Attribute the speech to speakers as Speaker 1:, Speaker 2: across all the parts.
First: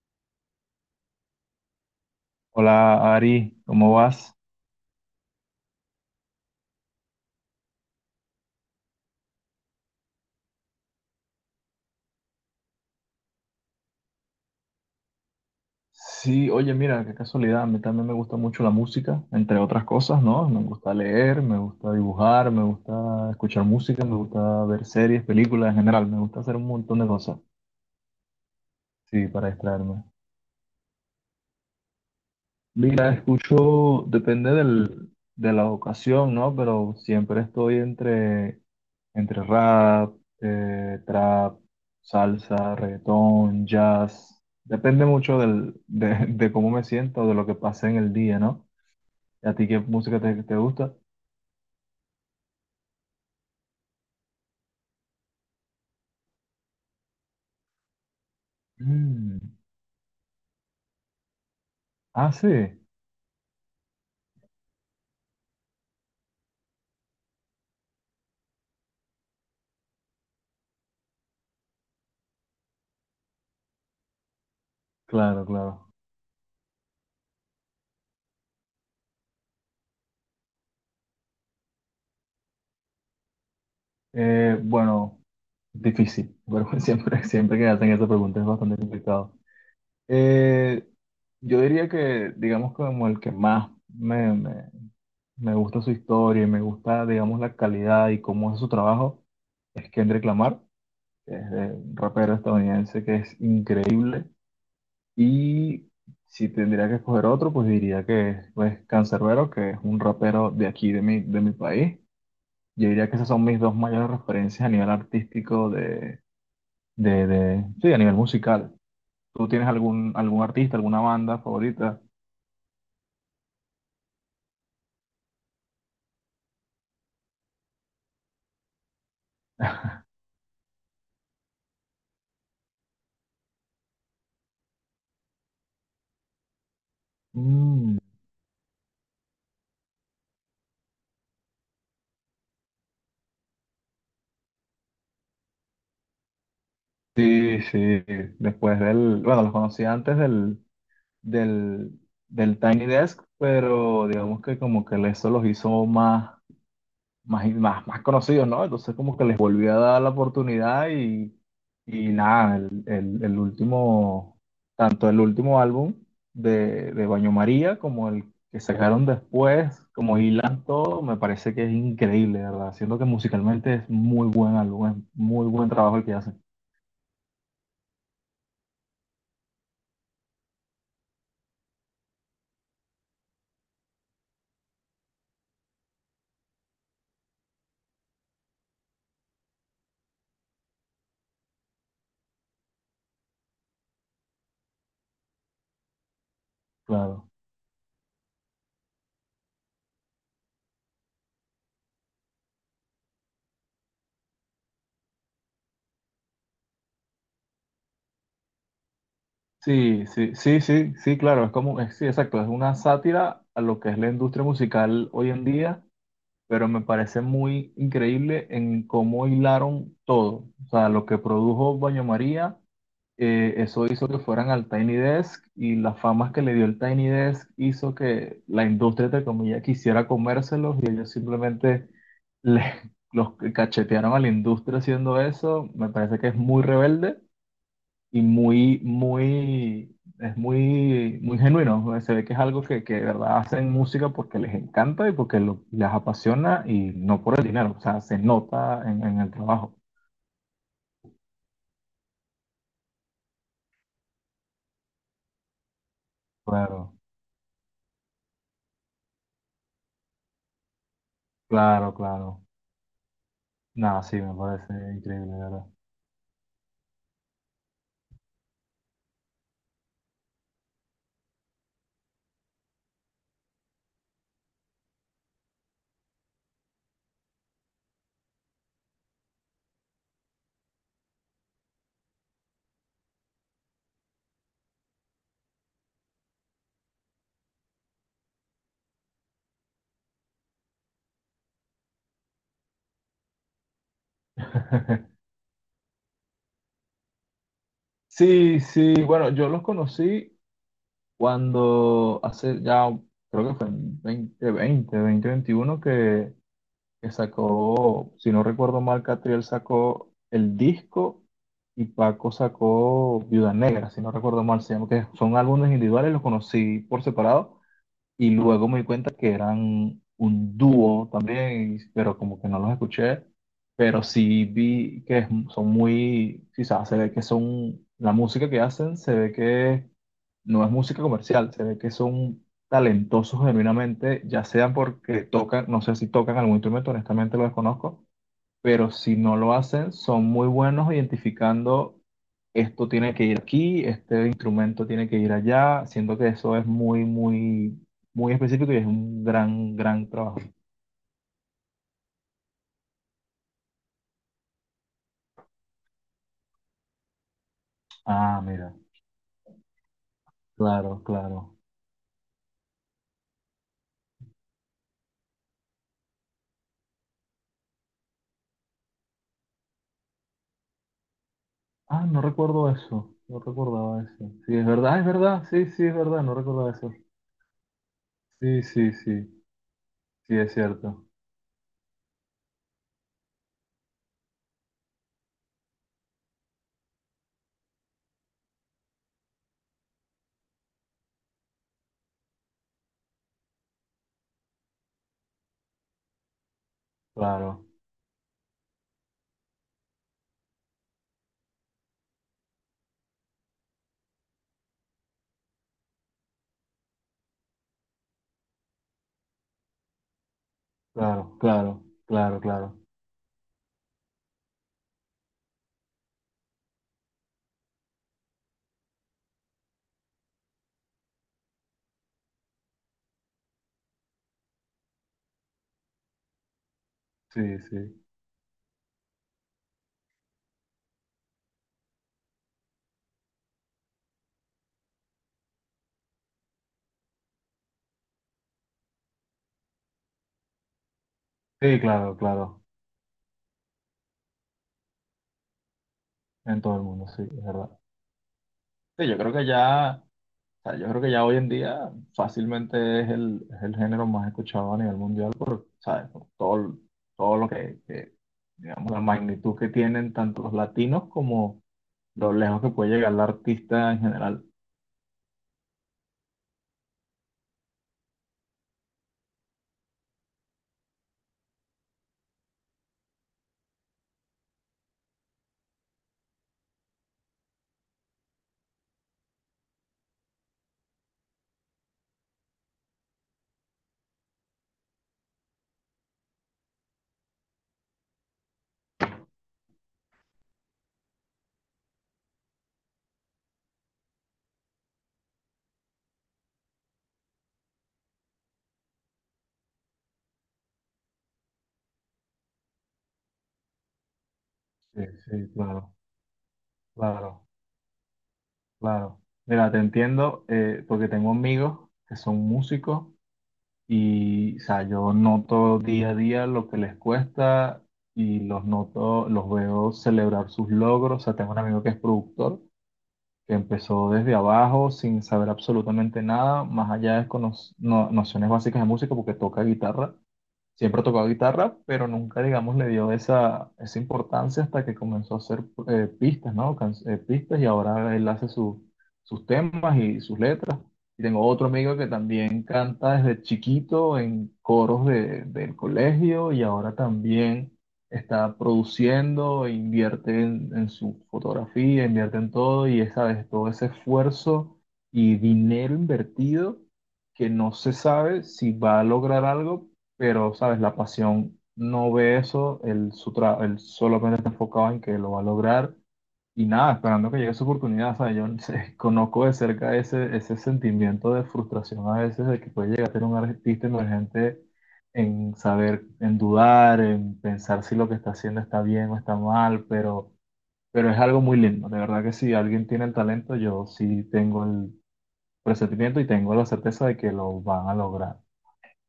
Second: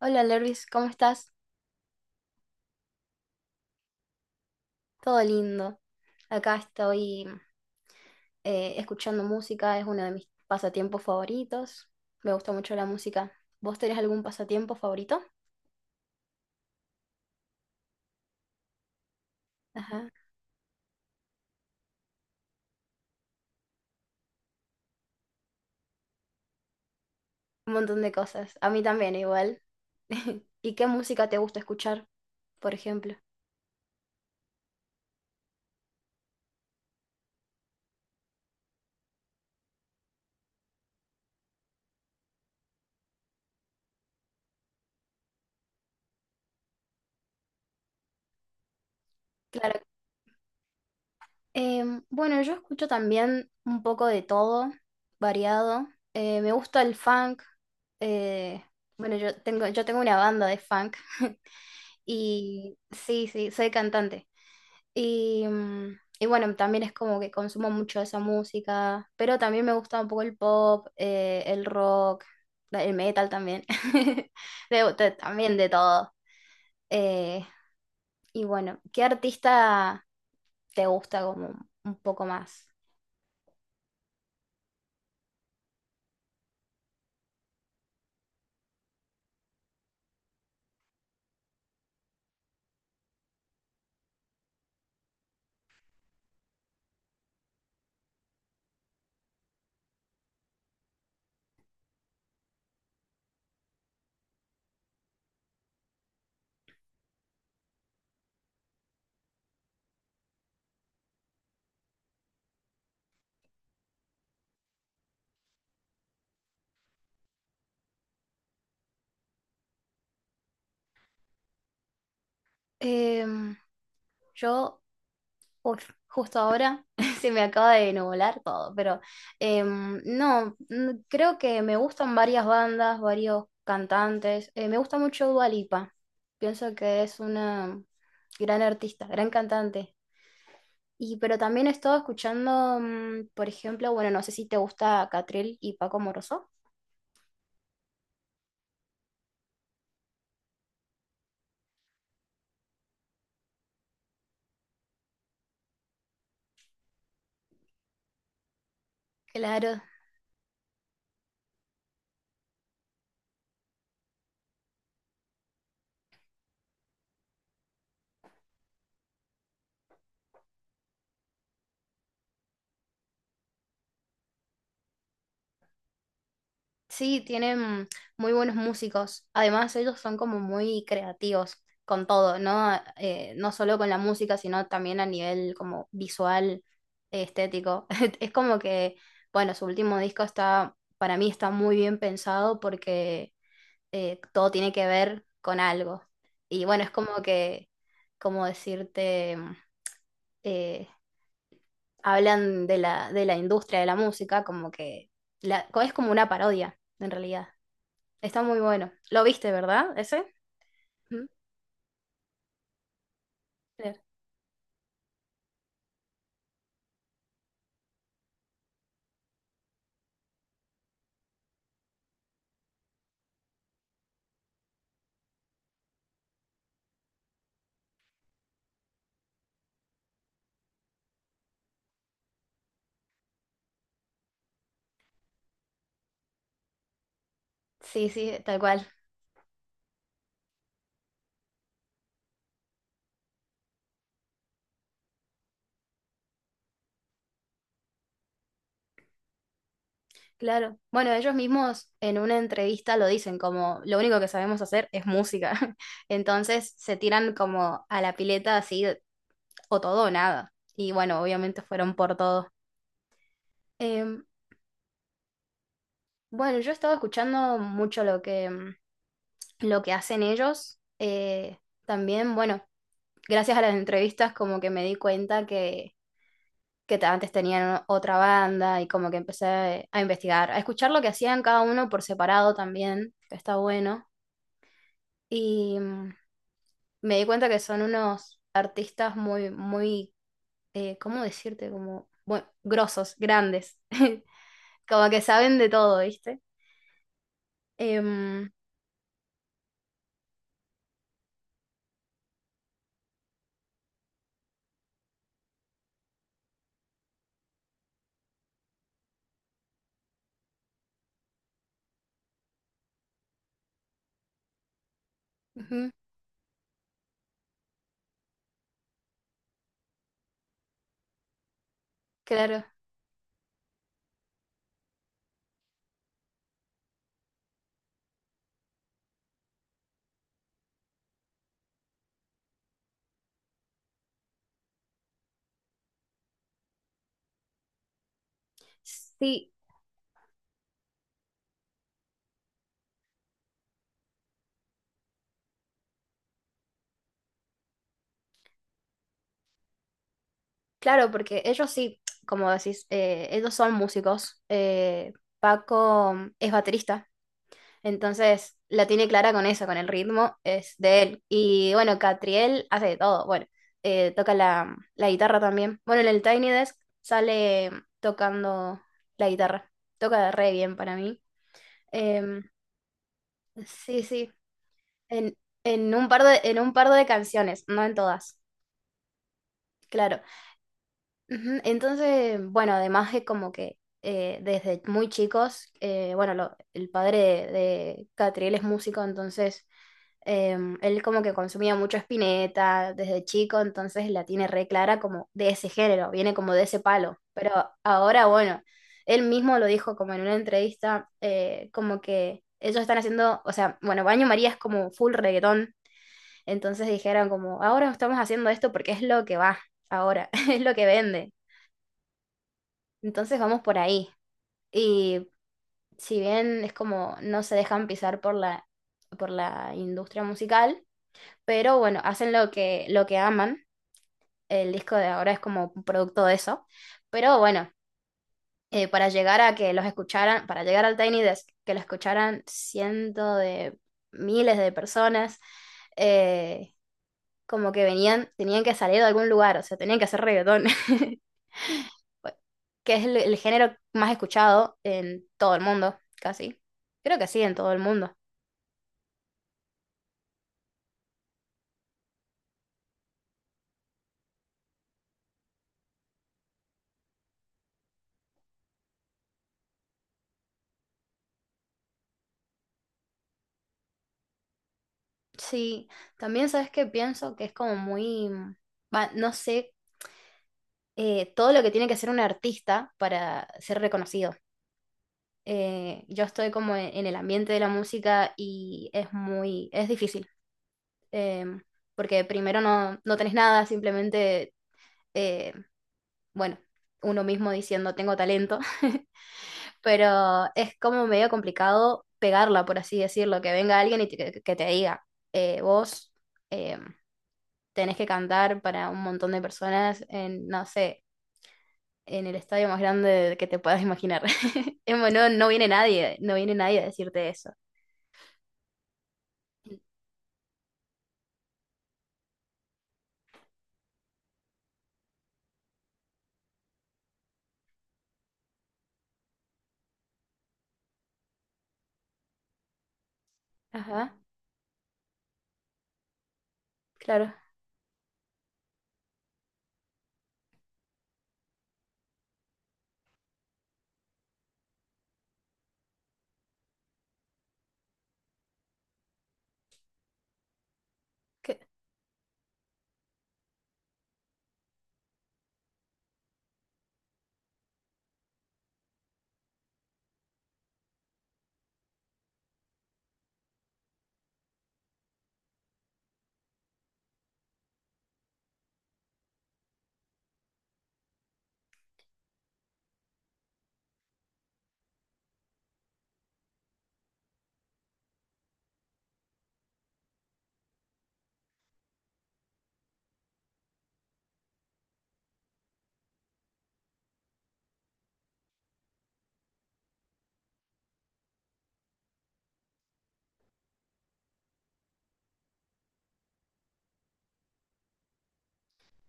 Speaker 1: Hola Lervis, ¿cómo estás?
Speaker 2: Hola Ari, ¿cómo vas?
Speaker 1: Todo lindo. Acá estoy escuchando música, es uno de mis pasatiempos favoritos. Me gusta mucho la música. ¿Vos tenés algún pasatiempo favorito?
Speaker 2: Sí, oye, mira, qué casualidad, a mí también me gusta mucho la música, entre otras
Speaker 1: Ajá.
Speaker 2: cosas, ¿no? Me gusta leer, me gusta dibujar, me gusta escuchar música, me gusta ver series, películas en general, me gusta hacer un montón de cosas,
Speaker 1: Un montón de cosas. A mí también
Speaker 2: sí, para
Speaker 1: igual.
Speaker 2: distraerme.
Speaker 1: ¿Y qué música te gusta escuchar, por
Speaker 2: Mira,
Speaker 1: ejemplo?
Speaker 2: escucho, depende de la ocasión, ¿no? Pero siempre estoy entre rap, trap, salsa, reggaetón, jazz. Depende mucho de cómo me siento, de lo que pase en el día, ¿no? ¿A ti qué
Speaker 1: Claro.
Speaker 2: música te gusta?
Speaker 1: Bueno, yo escucho también un poco de todo, variado. Me gusta el funk. eh, bueno, yo
Speaker 2: Mm.
Speaker 1: tengo, yo tengo una banda de funk.
Speaker 2: Ah, sí,
Speaker 1: Y sí, sí, soy cantante. Y, y bueno, también es como que consumo mucho esa música, pero también me gusta un poco el pop, el rock, el metal también,
Speaker 2: claro,
Speaker 1: también de
Speaker 2: claro.
Speaker 1: todo. Eh, y bueno, ¿qué artista te gusta como un poco más?
Speaker 2: Bueno, difícil, pero siempre que hacen esa pregunta es bastante complicado. Eh, yo diría que, digamos, como el que más me gusta su historia y me gusta, digamos, la calidad y cómo hace su trabajo, es Kendrick Lamar, que es un rapero estadounidense que es increíble. Y si tendría que escoger otro, pues diría que es pues, Canserbero, que es un rapero de aquí, de mi país. Yo diría que esas son mis dos mayores referencias a nivel artístico sí, a nivel musical. ¿Tú tienes algún artista, alguna banda favorita?
Speaker 1: Em, yo uf, justo ahora se me acaba de nublar todo, pero no, creo que me gustan varias bandas, varios cantantes. Me gusta mucho Dua Lipa. Pienso que es una
Speaker 2: Mm,
Speaker 1: gran artista, gran cantante. Y pero también he estado escuchando, por ejemplo, bueno, no sé si te gusta Catril y Paco Moroso.
Speaker 2: sí, sí. Después del, bueno, los conocí antes del, del Tiny Desk, pero digamos que como que eso los hizo más, más conocidos, ¿no? Entonces como que les volví a
Speaker 1: Claro.
Speaker 2: dar la oportunidad y nada, el último, tanto el último álbum de Baño María como el que sacaron después, como hilan todo, me parece que es increíble, ¿verdad? Siendo que musicalmente es muy buen álbum, es muy buen trabajo el que hacen,
Speaker 1: Sí, tienen muy buenos músicos. Además, ellos son como muy creativos con todo, ¿no? No solo con la música, sino también a nivel como visual, estético. Es como que, bueno, su último disco está, para mí está muy bien pensado porque todo tiene que ver con algo. Y bueno, es como
Speaker 2: claro.
Speaker 1: que, como decirte, eh, hablan de la industria de la música, como que la, es como una parodia, en realidad. Está muy bueno. ¿Lo viste, verdad?
Speaker 2: Sí,
Speaker 1: ¿Ese?
Speaker 2: sí, sí, sí, sí,
Speaker 1: Ujú.
Speaker 2: claro, es como, es- sí, exacto, es una sátira a lo que es
Speaker 1: Claro.
Speaker 2: la industria musical hoy en día, pero me parece muy increíble en cómo hilaron todo, o sea, lo que produjo Baño María, eso hizo que fueran al Tiny Desk y las famas que le dio el Tiny Desk hizo que la industria, entre comillas, quisiera comérselos y ellos simplemente le- los cachetearon a la industria haciendo eso, me parece que es muy rebelde
Speaker 1: Sí,
Speaker 2: y
Speaker 1: sí, tal cual.
Speaker 2: es muy genuino. ¿No? Se ve que es algo que de verdad hacen música porque les encanta y porque lo- les apasiona y no por el dinero. O sea, se nota en el trabajo.
Speaker 1: Claro. Bueno, ellos mismos en una entrevista lo dicen como lo único que sabemos hacer es música. Entonces
Speaker 2: Claro,
Speaker 1: se tiran como a la pileta así, o todo o nada. Y bueno, obviamente
Speaker 2: claro,
Speaker 1: fueron por
Speaker 2: claro.
Speaker 1: todo.
Speaker 2: Nada, sí,
Speaker 1: Em,
Speaker 2: me parece increíble, de verdad.
Speaker 1: bueno, yo he estado escuchando mucho lo que, lo que hacen ellos. También, bueno, gracias a las entrevistas como que me di cuenta que antes tenían otra banda y como que empecé a investigar, a escuchar lo que hacían cada uno por separado también, que está bueno. Y me di cuenta que son unos artistas muy, muy, ¿cómo decirte? Como, bueno, grosos, grandes, como que saben de todo, ¿viste? Em,
Speaker 2: Sí, sí, bueno, yo los conocí cuando hace ya, creo que fue en 2020, veintiuno que sacó, si no recuerdo mal, Catriel sacó el disco y Paco sacó Viuda Negra, si no recuerdo mal, se llama, que son álbumes
Speaker 1: ujú,
Speaker 2: individuales, los conocí por separado, y luego me di cuenta que eran un dúo también, y- pero como que no
Speaker 1: claro.
Speaker 2: los escuché. Pero sí vi que es- son muy, quizás se ve que son, la música que hacen se ve que no es música comercial, se ve que son talentosos genuinamente, ya sean porque tocan, no sé si tocan algún instrumento, honestamente lo desconozco, pero si no
Speaker 1: Sí,
Speaker 2: lo hacen, son muy buenos identificando esto tiene que ir aquí, este instrumento tiene que ir allá. Siento que eso es muy específico y es un gran trabajo.
Speaker 1: claro, porque ellos sí, como decís, ellos son músicos. Paco es baterista.
Speaker 2: Ah,
Speaker 1: Entonces
Speaker 2: mira,
Speaker 1: la tiene clara con eso, con el ritmo, es de
Speaker 2: claro,
Speaker 1: él.
Speaker 2: claro.
Speaker 1: Y bueno, Catriel hace de todo, bueno, toca la guitarra también. Bueno, en el Tiny Desk sale tocando la guitarra, toca re bien para mí.
Speaker 2: Ah, no
Speaker 1: Em,
Speaker 2: recuerdo eso, no recordaba
Speaker 1: sí, sí,
Speaker 2: eso. Sí, es
Speaker 1: en,
Speaker 2: verdad, sí, sí, es verdad, no
Speaker 1: en
Speaker 2: recordaba
Speaker 1: un par
Speaker 2: eso.
Speaker 1: de canciones, no en todas,
Speaker 2: Sí, sí, sí,
Speaker 1: claro.
Speaker 2: sí, es cierto.
Speaker 1: Ujú, entonces, bueno, además es como que desde muy chicos, bueno, el padre de Catriel es músico, entonces él como que consumía mucho Spinetta desde chico, entonces la tiene re clara como de ese género, viene como de ese palo.
Speaker 2: Claro,
Speaker 1: Pero ahora, bueno, él mismo lo dijo como en una entrevista, como que ellos están haciendo, o sea, bueno, Baño María es como full reggaetón, entonces dijeron como, ahora estamos haciendo esto porque es lo que va, ahora, es lo que vende,
Speaker 2: claro, claro, claro, claro.
Speaker 1: entonces vamos por ahí. Y si bien es como no se dejan pisar por la industria musical, pero bueno, hacen lo que aman. El disco de ahora es como un producto de eso. Pero
Speaker 2: Sí,
Speaker 1: bueno,
Speaker 2: sí.
Speaker 1: para llegar a que los escucharan, para llegar al Tiny Desk, que lo escucharan cientos de miles de personas, eh, como que venían, tenían que salir de algún lugar, o sea, tenían que hacer reggaetón,
Speaker 2: Sí, claro, claro.
Speaker 1: que es el género más escuchado en todo el mundo,
Speaker 2: En
Speaker 1: casi.
Speaker 2: todo el mundo,
Speaker 1: Creo
Speaker 2: sí,
Speaker 1: que sí,
Speaker 2: es
Speaker 1: en
Speaker 2: verdad.
Speaker 1: todo el mundo.
Speaker 2: Sí, yo creo que ya. O sea, yo creo que ya hoy en día fácilmente es es el género más escuchado a nivel mundial por, ¿sabes? Por todo, todo lo digamos, la magnitud que tienen tanto los latinos como lo lejos que puede llegar el artista en general.
Speaker 1: Sí, también sabes que pienso que es como muy, va, no sé todo lo que tiene que hacer un artista para ser reconocido. Yo estoy como en el ambiente de la música y es muy, es difícil, em, porque primero no, no tenés nada, simplemente, eh, bueno, uno mismo diciendo tengo talento, pero es como medio complicado pegarla, por así decirlo, que venga alguien y que, te diga, vos em, tenés que cantar para un montón de personas en, no sé en el estadio más grande que te puedas imaginar. Es
Speaker 2: Sí,
Speaker 1: bueno, no
Speaker 2: sí,
Speaker 1: viene
Speaker 2: claro,
Speaker 1: nadie, no viene nadie a decirte
Speaker 2: claro,
Speaker 1: eso.
Speaker 2: claro. Mira, te entiendo, porque tengo amigos que son músicos y, o sea, yo noto día a día lo que les cuesta y los noto, los veo celebrar sus logros. O sea, tengo un amigo que es productor que empezó
Speaker 1: Ajá,
Speaker 2: desde abajo sin saber absolutamente nada, más allá de
Speaker 1: claro.
Speaker 2: cono- no- nociones básicas de música, porque toca guitarra. Siempre tocó guitarra, pero nunca, digamos, le dio esa, esa importancia hasta que comenzó a hacer pistas, ¿no? Pistas y ahora él hace su- sus temas y sus letras. Y tengo
Speaker 1: que-
Speaker 2: otro amigo que también canta desde chiquito en coros de- del colegio y ahora también está produciendo, invierte en su fotografía, invierte en todo y esa vez todo ese esfuerzo y dinero invertido que no se sabe si va a lograr algo pero, ¿sabes? La pasión no ve eso, él, su tra- él solamente está enfocado en que lo va a lograr y nada, esperando que llegue su oportunidad, ¿sabes? Yo no sé, conozco de cerca ese, ese sentimiento de frustración a veces de que puede llegar a tener un artista emergente en saber, en dudar, en pensar si lo que está haciendo está bien o está mal, pero es algo muy lindo. De verdad que si alguien tiene el talento, yo sí tengo el presentimiento y tengo la certeza de que lo van a lograr.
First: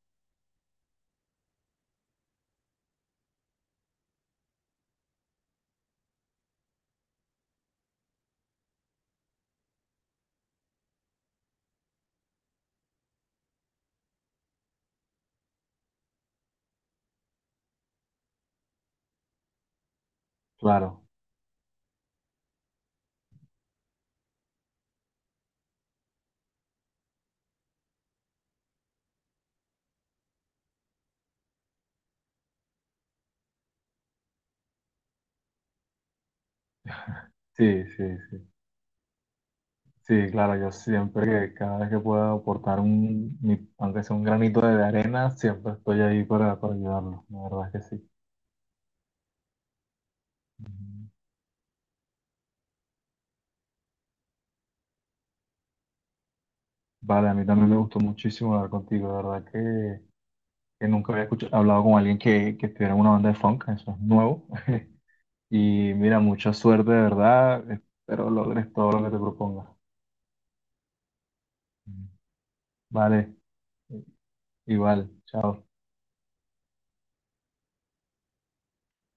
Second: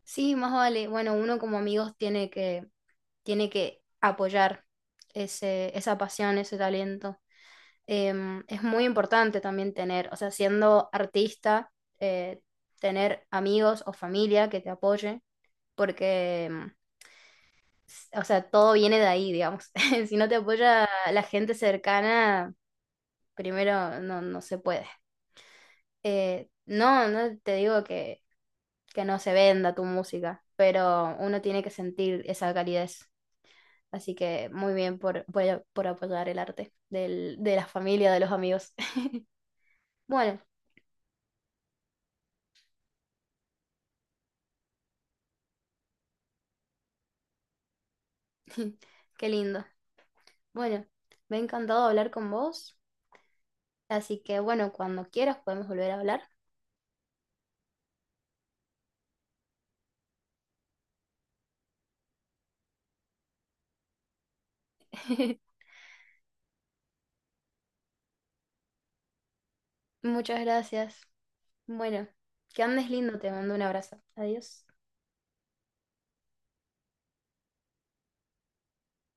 Speaker 1: Sí, más vale. Bueno, uno como amigos tiene que apoyar ese, esa pasión, ese talento. Es muy importante también tener, o sea, siendo artista, eh, tener amigos o familia que te apoye, porque, o sea, todo viene de ahí, digamos. Si no te apoya
Speaker 2: Claro,
Speaker 1: la gente cercana, primero no, no se puede. No, no te digo que no se venda tu música, pero uno tiene que sentir esa calidez. Así que muy bien por apoyar el arte de la
Speaker 2: sí, sí,
Speaker 1: familia, de los
Speaker 2: sí.
Speaker 1: amigos.
Speaker 2: Sí,
Speaker 1: Bueno,
Speaker 2: claro, yo siempre que cada vez que pueda aportar un, mi- aunque sea un granito de arena, siempre estoy ahí para ayudarlo, la verdad es que sí.
Speaker 1: qué lindo. Bueno,
Speaker 2: Ujú.
Speaker 1: me ha encantado hablar con vos. Así que bueno, cuando quieras podemos volver a hablar.
Speaker 2: Vale, a mí también me gustó muchísimo hablar contigo, la verdad que nunca había escuchado, hablado con alguien que estuviera en una banda de funk, eso es nuevo. Y mira, mucha suerte, de verdad, espero logres todo lo que te propongas.
Speaker 1: Muchas gracias.
Speaker 2: Ujú.
Speaker 1: Bueno, que andes lindo, te
Speaker 2: Vale,
Speaker 1: mando un abrazo. Adiós.
Speaker 2: igual, chao.